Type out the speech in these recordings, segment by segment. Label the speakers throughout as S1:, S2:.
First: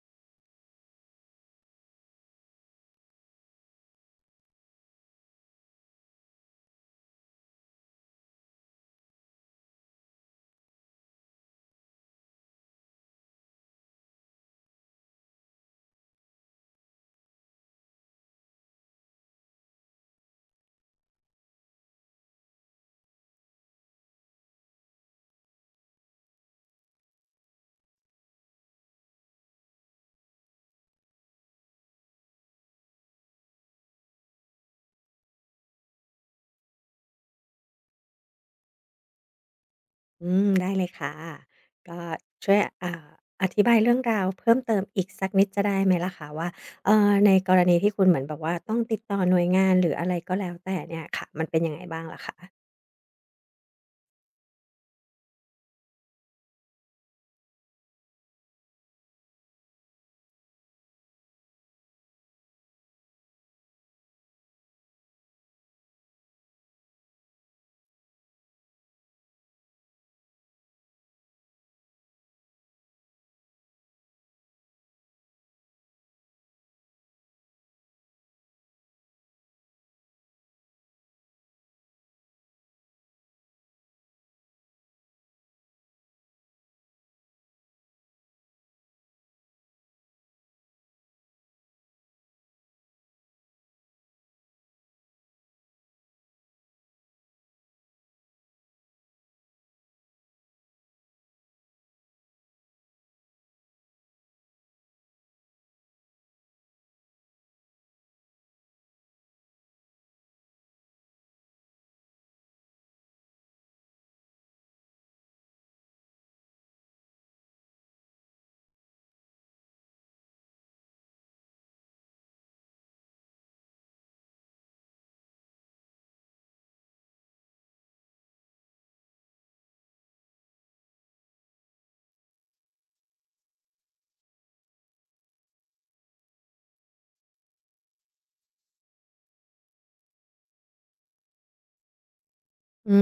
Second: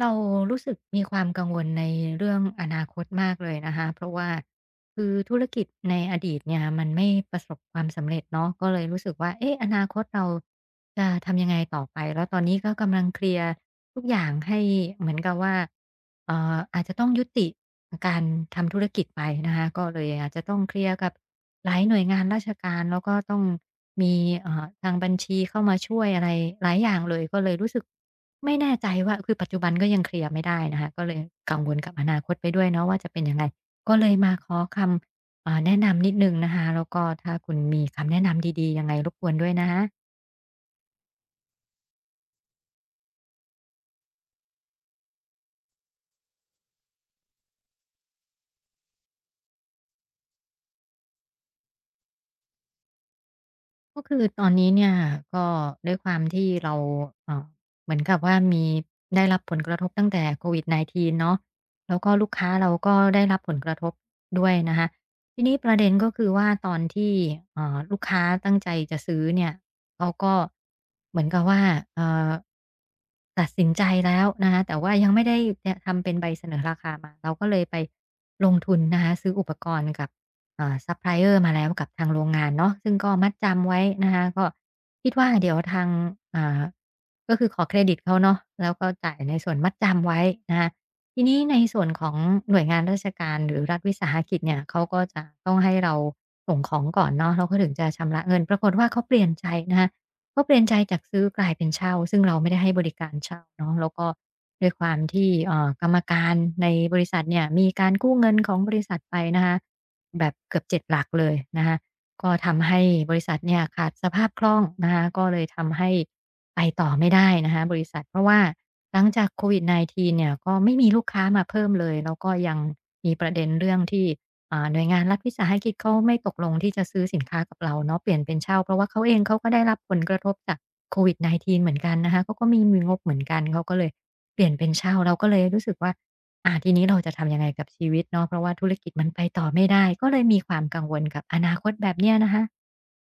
S1: เรารู้สึกมีความกังวลในเรื่องอนาคตมากเลยนะคะเพราะว่า คือธุรกิจในอดีตเนี่ยมันไม่ประสบความสำเร็จเนาะก็เลยรู้สึกว่าเอ๊ะอนาคตเราจะทำยังไงต่อไปแล้วตอนนี้ก็กำลังเคลียร์ทุกอย่างให้เหมือนกับว่าอาจจะต้องยุติการทำธุรกิจไปนะคะก็เลยอาจจะต้องเคลียร์กับหลายหน่วยงานราชการแล้วก็ต้องมีทางบัญชีเข้ามาช่วยอะไรหลายอย่างเลยก็เลยรู้สึกไม่แน่ใจว่าคือปัจจุบันก็ยังเคลียร์ไม่ได้นะคะก็เลยกังวลกับอนาคตไปด้วยเนาะว่าจะเป็นยังไง ก็เลยมาขอคำแนะนำนิดหนึ่งนะคะแล้วก็ถ้าคุณมีคำแนะนำดีๆยังไงรบกวนด้วยนะฮะ
S2: อืมได้เลยค่ะก็ช่วยอธิบายเรื่องราวเพิ่มเติมอีกสักนิดจะได้ไหมล่ะคะว่าในกรณีที่คุณเหมือนแบบว่าต้องติดต่อหน่วยงานหรืออะไรก็แล้วแต่เนี่ยค่ะมันเป็นยังไงบ้างล่ะคะ
S1: ก็คือตอนนี้เนี่ยก็ด้วยความที่เราเอ่อเหมือนกับว่ามีได้รับผลกระทบตั้งแต่โควิด -19 เก้าเนาะแล้วก็ลูกค้าเราก็ได้รับผลกระทบด้วยนะคะทีนี้ประเด็นก็คือว่าตอนที่ลูกค้าตั้งใจจะซื้อเนี่ยเขาก็เหมือนกับว่าเอ่อตัดสินใจแล้วนะคะแต่ว่ายังไม่ได้ทำเป็นใบเสนอราคามาเราก็เลยไปลงทุนนะคะซื้ออุปกรณ์กับ ซัปพลายเออร์มาแล้วกับทางโรงงานเนาะซึ่งก็มัดจำไว้นะคะก็คิดว่าเดี๋ยวทางอ่าก็คือขอเครดิตเขาเนาะแล้วก็จ่ายในส่วนมัดจำไว้นะคะทีนี้ในส่วนของหน่วยงานราชการหรือรัฐวิสาหกิจเนี่ยเขาก็จะต้องให้เราส่งของก่อนเนาะแล้วเขาถึงจะชำระเงินปรากฏว่าเขาเปลี่ยนใจนะคะเขาเปลี่ยนใจจากซื้อกลายเป็นเช่าซึ่งเราไม่ได้ให้บริการเช่าเนาะแล้วก็ด้วยความที่กรรมการในบริษัทเนี่ยมีการกู้เงินของบริษัทไปนะคะ แบบเกือบ7 หลักเลยนะคะก็ทำให้บริษัทเนี่ยขาดสภาพคล่องนะคะก็เลยทำให้ไปต่อไม่ได้นะคะบริษัท เพราะว่าหลังจากโควิด -19 เนี่ยก็ไม่มีลูกค้ามาเพิ่มเลย แล้วก็ยังมีประเด็นเรื่องที่หน่วยงานรัฐวิสาหกิจเขาไม่ตกลงที่จะซื้อสินค้ากับเราเนาะ เปลี่ยนเป็นเช่าเพราะว่าเขาเองเขาก็ได้รับผลกระทบจากโควิด -19 เหมือนกันนะคะเขาก็ไม่มีงบเหมือนกันเขาก็เลยเปลี่ยนเป็นเช่าเราก็เลยรู้สึกว่า อาทีนี้เราจะทำยังไงกับชีวิตเนาะเพราะว่าธุรกิจมันไปต่อไม่ได้ก็เลยมีความกังวลกับอนาคตแบบเนี้ยนะคะ
S2: อื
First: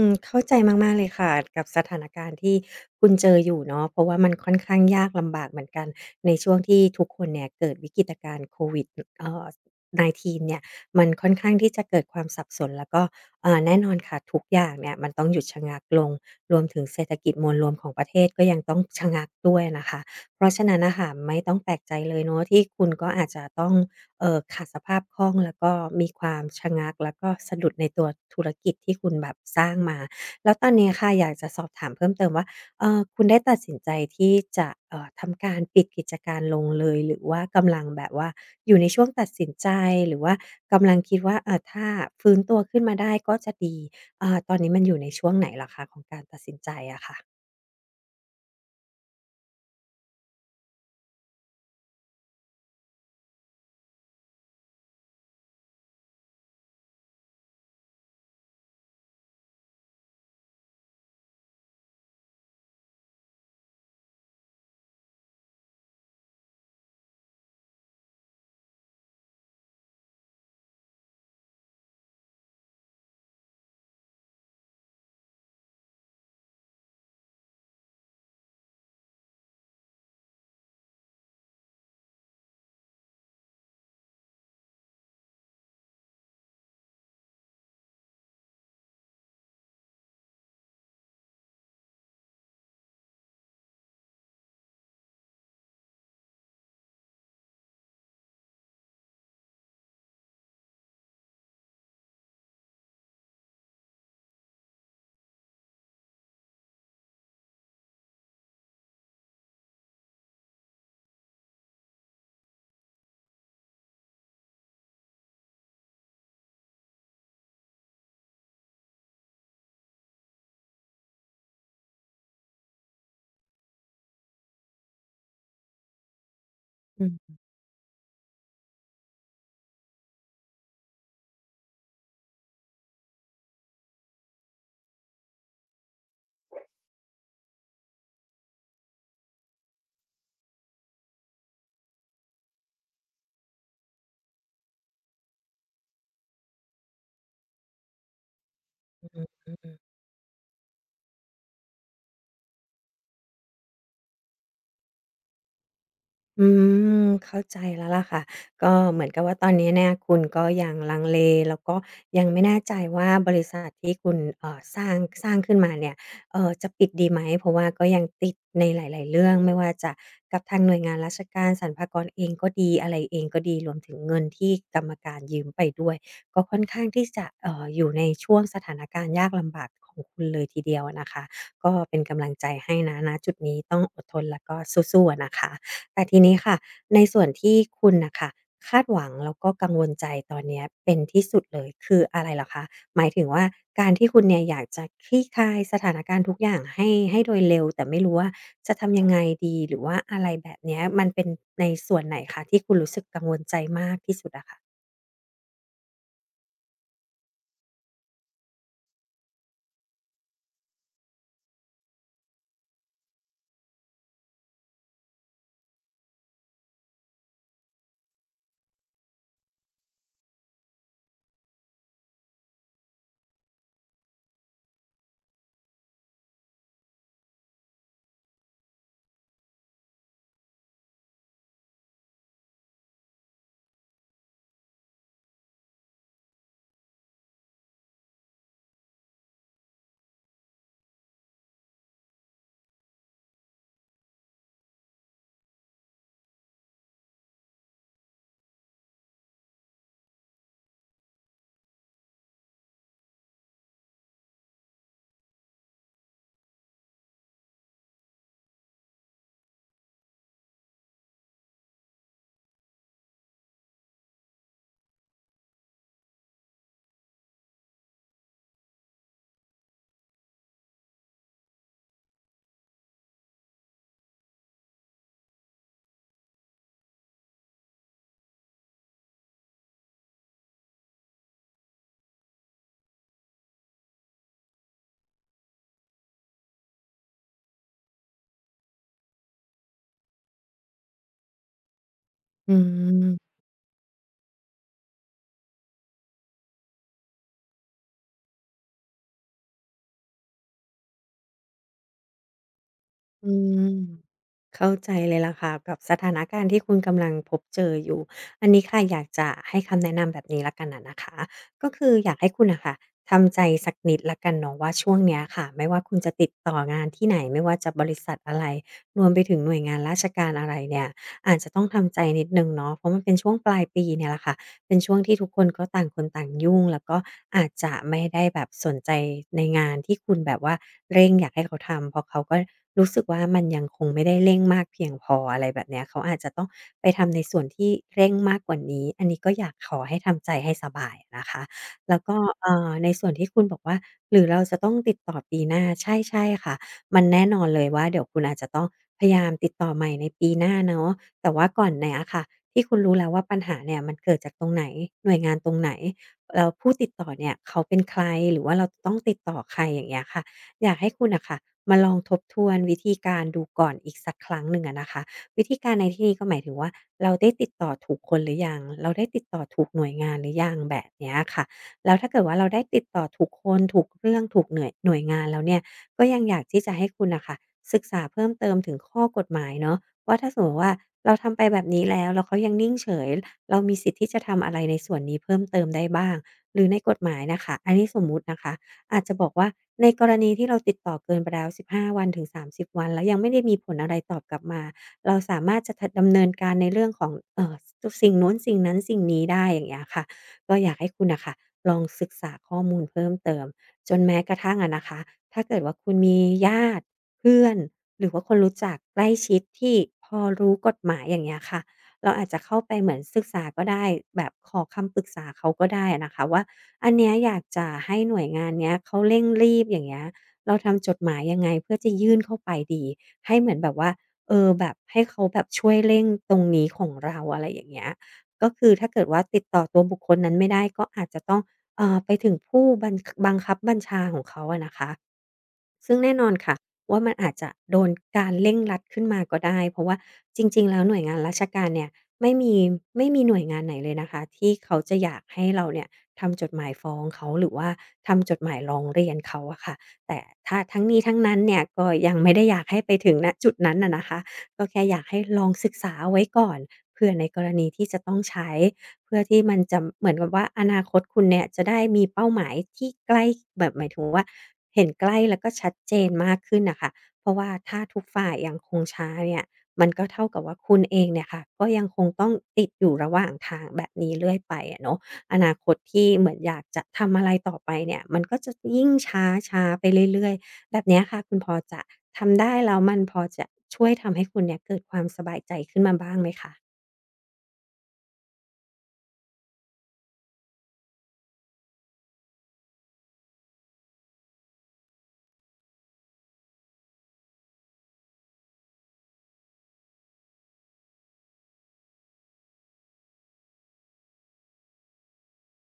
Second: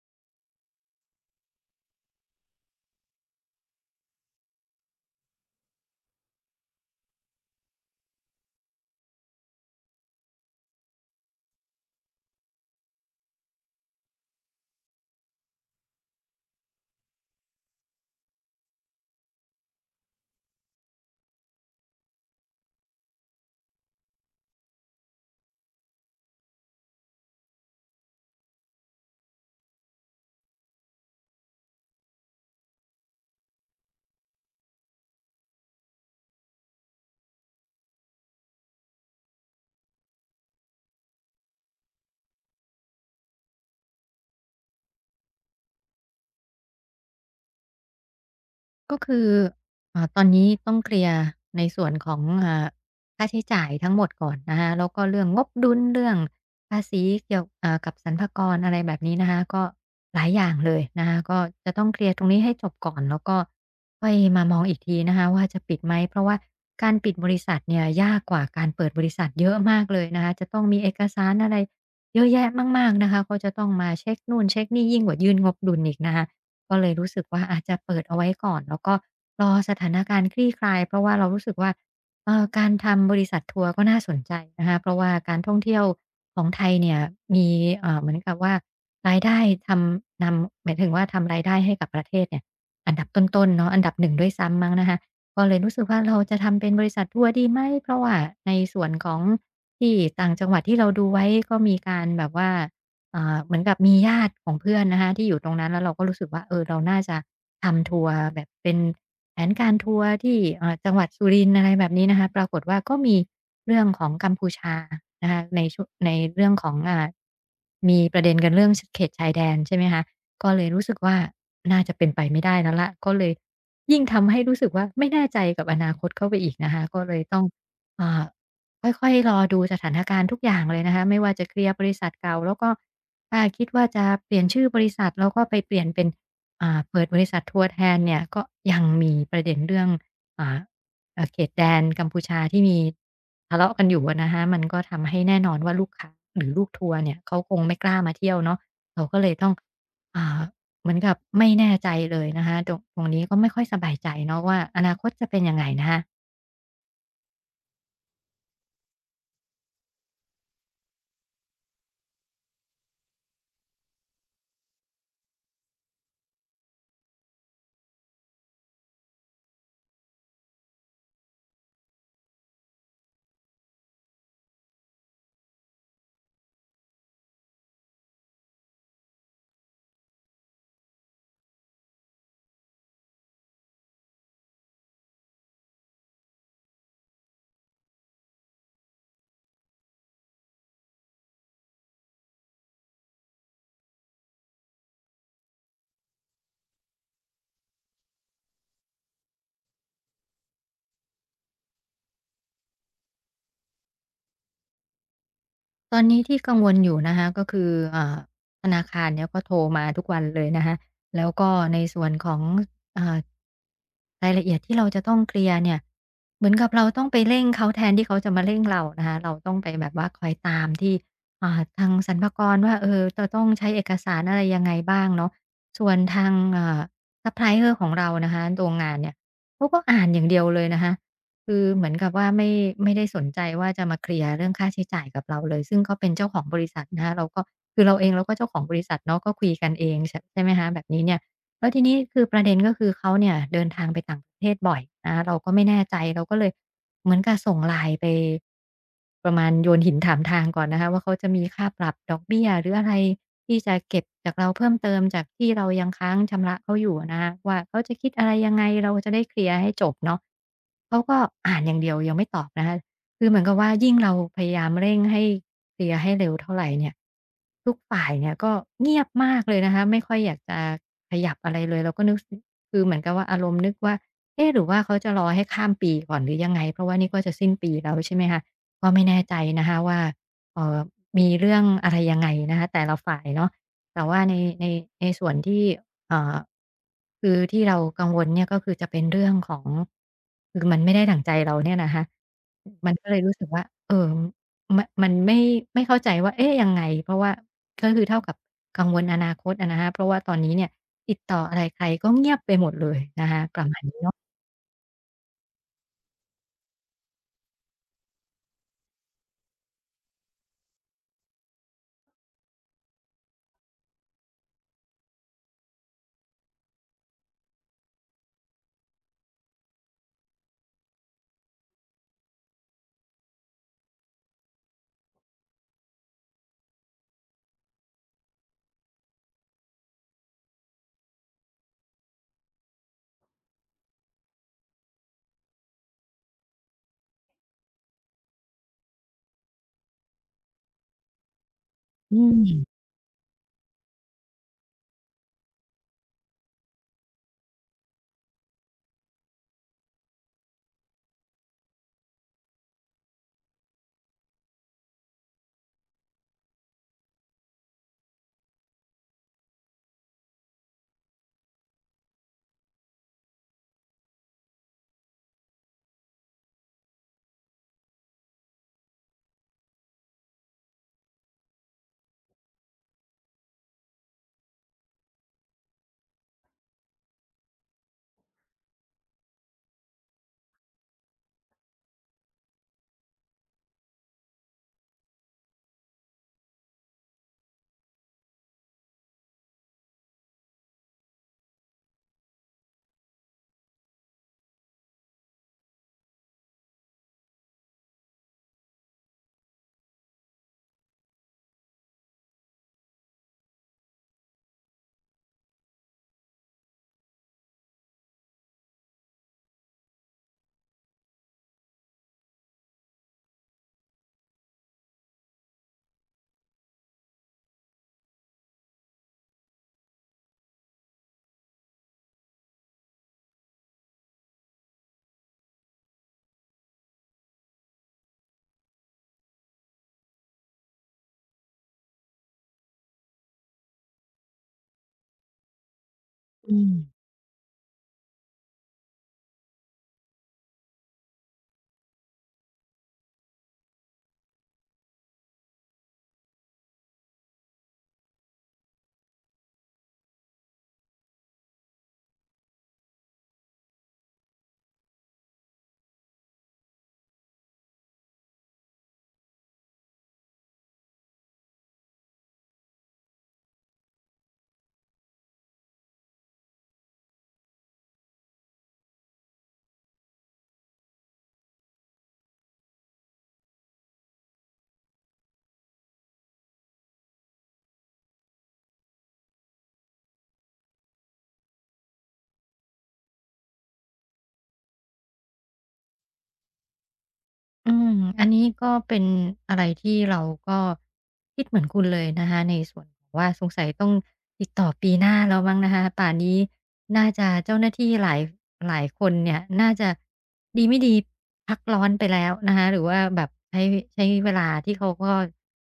S2: มเข้าใจมากๆเลยค่ะกับสถานการณ์ที่คุณเจออยู่เนาะเพราะว่ามันค่อนข้างยากลำบากเหมือนกันในช่วงที่ทุกคนเนี่ยเกิดวิกฤตการณ์โควิดเอ่อ19เก้าเนี่ยมันค่อนข้างที่จะเกิดความสับสนแล้วก็แน่นอนค่ะทุกอย่างเนี่ยมันต้องหยุดชะงักลงรวมถึงเศรษฐกิจมวลรวมของประเทศก็ยังต้องชะงักด้วยนะคะเพราะฉะนั้นน่ะค่ะไม่ต้องแปลกใจเลยเนาะที่คุณก็อาจจะต้อง ขาดสภาพคล่องแล้วก็มีความชะงักแล้วก็สะดุดในตัวธุรกิจที่คุณแบบสร้างมาแล้วตอนนี้ค่ะอยากจะสอบถามเพิ่มเติมว่าคุณได้ตัดสินใจที่จะทำการปิดกิจการลงเลยหรือว่ากำลังแบบว่าอยู่ในช่วงตัดสินใจหรือว่ากำลังคิดว่าถ้าฟื้นตัวขึ้นมาได้ก็จะดีตอนนี้มันอยู่ในช่วงไหนเหรอคะของการตัดสินใจอะค่ะ
S1: ก็คือตอนนี้ต้องเคลียร์ในส่วนของค่าใช้จ่ายทั้งหมดก่อนนะคะแล้วก็เรื่องงบดุลเรื่องภาษีเกี่ยวกับสรรพากรอะไรแบบนี้นะคะก็หลายอย่างเลยนะคะก็จะต้องเคลียร์ตรงนี้ให้จบก่อนแล้วก็ค่อยมามองอีกทีนะคะว่าจะปิดไหมเพราะว่าการปิดบริษัทเนี่ยยากกว่าการเปิดบริษัทเยอะมากเลยนะคะจะต้องมีเอกสารอะไรเยอะแยะมากๆนะคะก็จะต้องมาเช็กนู่นเช็กนี่ยิ่งกว่ายื่นงบดุลอีกนะคะ ก็เลยรู้สึกว่าอาจจะเปิดเอาไว้ก่อนแล้วก็รอสถานการณ์คลี่คลายเพราะว่าเรารู้สึกว่าการทำบริษัททัวร์ก็น่าสนใจนะคะเพราะว่าการท่องเที่ยวของไทยเนี่ยมีเหมือนกับว่ารายได้ทำนำหมายถึงว่าทำรายได้ให้กับประเทศเนี่ยอันดับต้นๆเนาะอันดับหนึ่งด้วยซ้ำมั้งนะคะก็เลยรู้สึกว่าเราจะทำเป็นบริษัททัวร์ดีไหมเพราะว่าในส่วนของที่ต่างจังหวัดที่เราดูไว้ก็มีการแบบว่า เหมือนกับมีญาติของเพื่อนนะคะที่อยู่ตรงนั้นแล้วเราก็รู้สึกว่าเออเราน่าจะทำทัวร์แบบเป็นแผนการทัวร์ที่จังหวัดสุรินทร์อะไรแบบนี้นะคะปรากฏว่าก็มีเรื่องของกัมพูชานะคะในช่วงในเรื่องของมีประเด็นกันเรื่องชเขตชายแดนใช่ไหมคะก็เลยรู้สึกว่าน่าจะเป็นไปไม่ได้แล้วล่ะก็เลยยิ่งทำให้รู้สึกว่าไม่แน่ใจกับอนาคตเข้าไปอีกนะคะก็เลย
S2: อือ
S1: ต้องอ่าค่อยๆรอดูสถานการณ์ทุกอย่างเลยนะคะไม่ว่าจะเคลียร์บริษัทเก่าแล้วก็ ถ้าคิดว่าจะเปลี่ยนชื่อบริษัทแล้วก็ไปเปลี่ยนเป็นเปิดบริษัททัวร์แทนเนี่ยก็ยังมีประเด็นเรื่องอ่าเขตแดนกัมพูชาที่มีทะเลาะกันอยู่อะนะคะมันก็ทำให้แน่นอนว่าลูกค้าหรือลูกทัวร์เนี่ยเขาคงไม่กล้ามาเที่ยวเนาะเราก็เลยต้อง
S2: ฮึ
S1: อ่าเหมือนกับไม่แน่ใจเลยนะคะตรงนี้ก็ไม่ค่อยสบายใจเนาะว่าอนาคตจะเป็นยังไงนะคะ
S2: อืมเข้าใจแล้วล่ะค่ะก็เหมือนกับว่าตอนนี้เนี่ยคุณก็ยังลังเลแล้วก็ยังไม่แน่ใจว่าบริษัทที่คุณสร้างขึ้นมาเนี่ยจะปิดดีไหมเพราะว่าก็ยังติดในหลายๆเรื่องไม่ว่าจะกับทางหน่วยงานราชการสรรพากรเองก็ดีอะไรเองก็ดีรวมถึงเงินที่กรรมการยืมไปด้วยก็ค่อนข้างที่จะอยู่ในช่วงสถานการณ์ยากลำบากของคุณเลยทีเดียวอะนะคะก็เป็นกำลังใจให้นะณจุดนี้ต้องอดทนแล้วก็สู้ๆอะนะคะ แต่ทีนี้ค่ะในส่วนที่คุณน่ะค่ะคาดหวังแล้วก็กังวลใจตอนเนี้ยเป็นที่สุดเลยคืออะไรเหรอคะหมายถึงว่าการที่คุณเนี่ยอยากจะคลี่คลายสถานการณ์ทุกอย่างให้โดยเร็วแต่ไม่รู้ว่าจะทำยังไงดีหรือว่าอะไรแบบเนี้ยมันเป็นในส่วนไหนคะที่คุณรู้สึกกังวลใจมากที่สุดอะค่ะ
S1: ตอนนี้ที่กังวลอยู่นะคะก็คือเอ่าธนาคารเนี่ยก็โทรมาทุกวันเลยนะคะแล้วก็ในส่วนของเอ่อรายละเอียดที่เราจะต้องเคลียร์เนี่ยเหมือนกับเราต้องไปเร่งเขาแทนที่เขาจะมาเร่งเรานะคะเราต้องไปแบบว่าคอยตามที่ทางสรรพากรว่าเออจะต้องใช้เอกสารอะไรยังไงบ้างเนาะส่วนทางซัพพลายเออร์ของเรานะคะโรงงานเนี่ยเขาก็อ่านอย่างเดียวเลยนะคะ คือเหมือนกับว่าไม่ได้สนใจว่าจะมาเคลียร์เรื่องค่าใช้จ่ายกับเราเลยซึ่งเขาเป็นเจ้าของบริษัทนะคะเราก็คือเราเองเราก็เจ้าของบริษัทเนาะก็คุยกันเองชใช่ไหมคะแบบนี้เนี่ย แล้วทีนี้คือประเด็นก็คือเขาเนี่ยเดินทางไปต่างประเทศบ่อยนะเราก็ไม่แน่ใจเราก็เลยเหมือนกับส่ง LINE ไปประมาณโยนหินถามทางก่อนนะคะว่าเขาจะมีค่าปรับดอกเบี้ยหรืออะไรที่จะเก็บจากเราเพิ่มเติมจากที่เรายังค้างชำระเขาอยู่นะคะว่าเขาจะคิดอะไรยังไงเราจะได้เคลียร์ให้จบเนาะเขาก็อ่านอย่างเดียวยังไม่ตอบนะคะ คือเหมือนกับว่ายิ่งเราพยายามเร่งให้เคลียร์ให้เร็วเท่าไรเนี่ยทุกฝ่ายเนี่ยก็เงียบมากเลยนะคะไม่ค่อยอยากจะขยับอะไรเลยเราก็นึกสคือเหมือนกับว่าอารมณ์นึกว่าเอ๊ะหรือว่าเขาจะรอให้ข้ามปีก่อนหรือยังไงเพราะว่านี่ก็จะสิ้นปีแล้วใช่ไหมคะก็ไม่แน่ใจนะคะว่าเอ่อมีเรื่องอะไรยังไงนะคะแต่ละฝ่ายเนาะแต่ว่าในในส่วนที่เอ่อคือที่เรากังวลเนี่ยก็คือจะเป็นเรื่องของคือมันไม่ได้ดั่งใจเราเนี่ยนะคะ
S2: อื
S1: มัน
S2: ม
S1: ก็เลยรู้สึกว่าเออมนมันไม่เข้าใจว่า เอ๊ะยังไง เพราะว่า ก็คือเท่ากับกังวลอนาคตอะนะคะเพราะว่าตอนนี้เนี่ยติดต่ออะไรใครก็เงียบไปหมดเลยนะ
S2: อื
S1: คะป
S2: ม
S1: ระมาณนี้เนาะ
S2: เข้าใจเลยล่ะค่ะกับสถานการณ์ที่คุณกำลังพบเจออยู่อันนี้ค่ะอยากจะให้คำแนะนำแบบนี้และกันน่ะนะคะก็คืออยากให้คุณน่ะค่ะทำใจสักนิดและกันเนาะว่าช่วงเนี้ยค่ะไม่ว่าคุณจะติดต่องานที่ไหนไม่ว่าจะบริษัทอะไรรวมไปถึงหน่วยงานราชการอะไรเนี่ยอาจจะต้องทำใจนิดหนึ่งเนาะเพราะมันเป็นช่วงปลายปีเนี่ยแหละค่ะเป็นช่วงที่ทุกคนก็ต่างคนต่างยุ่งแล้วก็อาจจะไม่ได้แบบสนใจในงานที่คุณแบบว่าเร่งอยากให้เขาทำเพราะเขาก็ รู้สึกว่ามันยังคงไม่ได้เร่งมากเพียงพออะไรแบบเนี้ยเขาอาจจะต้องไปทำในส่วนที่เร่งมากกว่านี้อันนี้ก็อยากขอให้ทำใจให้สบายอะนะคะแล้วก็
S1: อืม
S2: ในส่วนที่คุณบอกว่าหรือเราจะต้องติดต่อปีหน้าใช่ค่ะมันแน่นอนเลยว่าเดี๋ยวคุณอาจจะต้องพยายามติดต่อใหม่ในปีหน้าเนาะแต่ว่าก่อนเนี้ยค่ะที่คุณรู้แล้วว่าปัญหาเนี่ยมันเกิดจากตรงไหนหน่วยงานตรงไหนแล้วผู้ติดต่อเนี่ยเขาเป็นใครหรือว่าเราจะต้องติดต่อใครอย่างเงี้ยค่ะ อยากให้คุณอะค่ะมาลองทบทวนวิธีการดูก่อนอีกสักครั้งหนึ่งอะนะคะวิธีการในที่นี้ก็หมายถึงว่าเราได้ติดต่อถูกคนหรือยังเราได้ติดต่อถูกหน่วยงานหรือยังแบบเนี้ยค่ะแล้วถ้าเกิดว่าเราได้ติดต่อถูกคนถูกเรื่องถูกหน่วยงานแล้วเนี่ยก็ยังอยากที่จะให้คุณน่ะค่ะศึกษาเพิ่มเติมถึงข้อกฎหมายเนาะว่าถ้าสมมุติว่าเราทำไปแบบนี้แล้วเขายังนิ่งเฉยเรามีสิทธิ์ที่จะทำอะไรในส่วนนี้เพิ่มเติมได้บ้างหรือในกฎหมายน่ะค่ะอันนี้สมมุตินะคะ อาจจะบอกว่าในกรณีที่เราติดต่อเกินไปแล้ว15 วันถึง 30 วันแล้วยังไม่ได้มีผลอะไรตอบกลับมา เราสามารถจะทดำเนินการในเรื่องของสสิ่งนู้นสิ่งนั้นสิ่งนี้ได้อย่างเงี้ยค่ะก็อยากให้คุณน่ะค่ะลองศึกษาข้อมูลเพิ่มเติมจนแม้กระทั่งอะนะคะถ้าเกิดว่าคุณมีญาติเพื่อนหรือว่าคนรู้จักใกล้ชิดที่พอรู้กฎหมายอย่างเงี้ยค่ะเราอาจจะเข้าไปเหมือนศึกษาก็ได้แบบขอคำปรึกษาเขาก็ได้อะนะคะว่า อันเนี้ยอยากจะให้หน่วยงานเนี้ยเขาเร่งรีบอย่างเงี้ยเราทำจดหมายยังไงเพื่อจะยื่นเข้าไปดีให้เหมือนแบบว่าเออแบบให้เขาแบบช่วยเร่งตรงนี้ของเราอะไรอย่างเงี้ยก็คือถ้าเกิดว่าติดต่อตัวบุคคลนั้นไม่ได้ก็อาจจะต้องไปถึงผู้บังคับบัญชาของเขาอะนะคะซึ่งแน่นอนค่ะ
S1: อืม
S2: ว่ามันอาจจะโดนการเร่งรัดขึ้นมาก็ได้เพราะว่าจริงๆแล้วหน่วยงานราชการเนี่ยไม่มีไม่มีหน่วยงานไหนเลยนะคะที่เขาจะอยากให้เราเนี่ย ทำจดหมายฟ้องเขาหรือว่าทำจดหมายร้องเรียนเขาอะค่ะแต่ถ้าทั้งนี้ทั้งนั้นเนี่ยก็ยังไม่ได้อยากให้ไปถึงณจุดนั้นน่ะนะคะก็แค่อยากให้ลองศึกษาเอาไว้ก่อนเผื่อในกรณีที่จะต้องใช้เพื่อที่มันจะเหมือนกับว่าอนาคตคุณเนี่ยจะได้มีเป้าหมายที่ใกล้แบบหมายถึงว่าเห็นใกล้แล้วก็ชัดเจนมากขึ้นน่ะค่ะเพราะว่าถ้าทุกฝ่ายยังคงช้าเนี่ยมันก็เท่ากับว่าคุณเองเนี่ยค่ะก็ยังคงต้องติดอยู่ระหว่างทางแบบนี้เรื่อยไปอะเนาะ อนาคตที่เหมือนอยากจะทำอะไรต่อไปเนี่ยมันก็จะยิ่งช้าๆไปเรื่อยๆแบบเนี้ยค่ะคุณพอจะทำได้แล้วมันพอจะช่วยทำให้คุณเนี่ยเกิดความสบายใจขึ้นมาบ้างไหมคะ
S1: อืมอันนี้ก็เป็นอะไรที่เราก็คิดเหมือนคุณเลยนะคะในส่วนของว่าสงสัยต้องติดต่อปีหน้าแล้วมั้งนะคะป่านนี้น่าจะเจ้าหน้าที่หลายคนเนี่ยน่าจะดีไม่ดีพักร้อนไปแล้วนะคะหรือว่าแบบใช้เวลาที่เขาก็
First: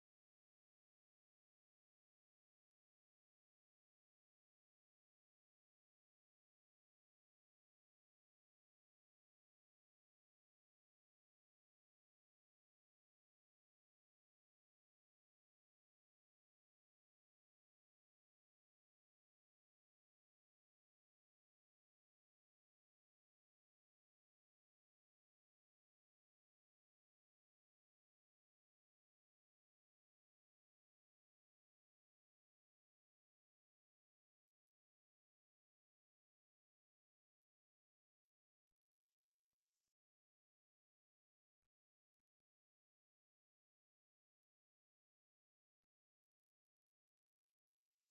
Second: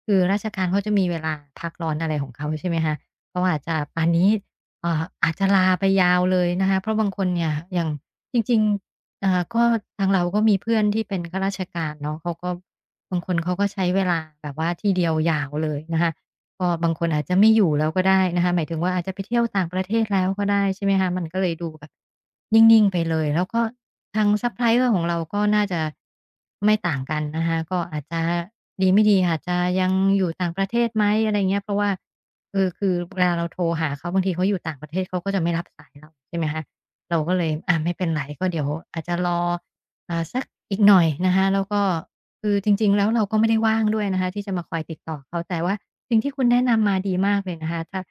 S1: คือราชการเขาจะมีเวลาพักร้อนอะไรของเขาใช่ไหมคะเขาอาจจะป่านนี้อาจจะลาไปยาวเลยนะคะเพราะบางคนเนี่ยอย่างจริงๆ ก็ทางเราก็มีเพื่อนที่เป็นข้าราชการเนาะเขาก็บางคนเขาก็ใช้เวลาแบบว่าที่เดียวยาวเลยนะคะก็บางคนอาจจะไม่อยู่แล้วก็ได้นะคะหมายถึงว่าอาจจะไปเที่ยวต่างประเทศแล้วก็ได้ใช่ไหมคะมันก็เลยดูแบบนิ่งๆไปเลยแล้วก็ทางซัปพลายเออร์ของเราก็น่าจะไม่ต่างกันนะคะก็อาจจะดีไม่ดีอาจจะยังอยู่ต่างประเทศไหมอะไรเงี้ยเพราะว่าเออคือเวลาเราโทรหาเขาบางทีเขาอยู่ต่างประเทศเขาก็จะไม่รับสายเราใช่ไหมคะ เราก็เลยไม่เป็นไรก็เดี๋ยวอาจจะรอสักอีกหน่อยนะคะแล้วก็คือจริงๆแล้วเราก็ไม่ได้ว่างด้วยนะคะที่จะมาคอยติดต่อเขาแต่ว่าสิ่งที่คุณแนะนำมาดีมากเลยนะคะถ้า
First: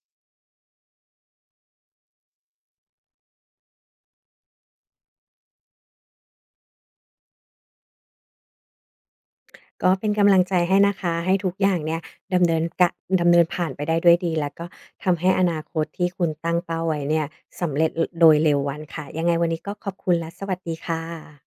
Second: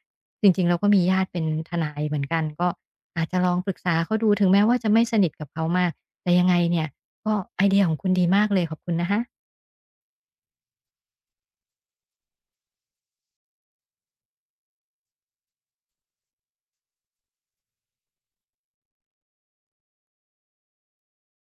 S1: จริงๆเราก็มีญาติเป็นทนายเหมือนกันก็อาจจะลองปรึกษาเขาดูถึงแม้ว่าจะไม่สนิทกับเขามากแต่ยังไงเนี่ยก็ไอเดียของคุณดีมากเลยขอบคุณนะคะ
S2: ก็เป็นกำลังใจให้นะคะให้ทุกอย่างเนี่ยดำเนินกะดำเนินผ่านไปได้ด้วยดีแล้วก็ทำให้อนาคตที่คุณตั้งเป้าไว้เนี่ยสำเร็จอโดยเร็ววันค่ะยังไงวันนี้ก็ขอบคุณและสวัสดีค่ะ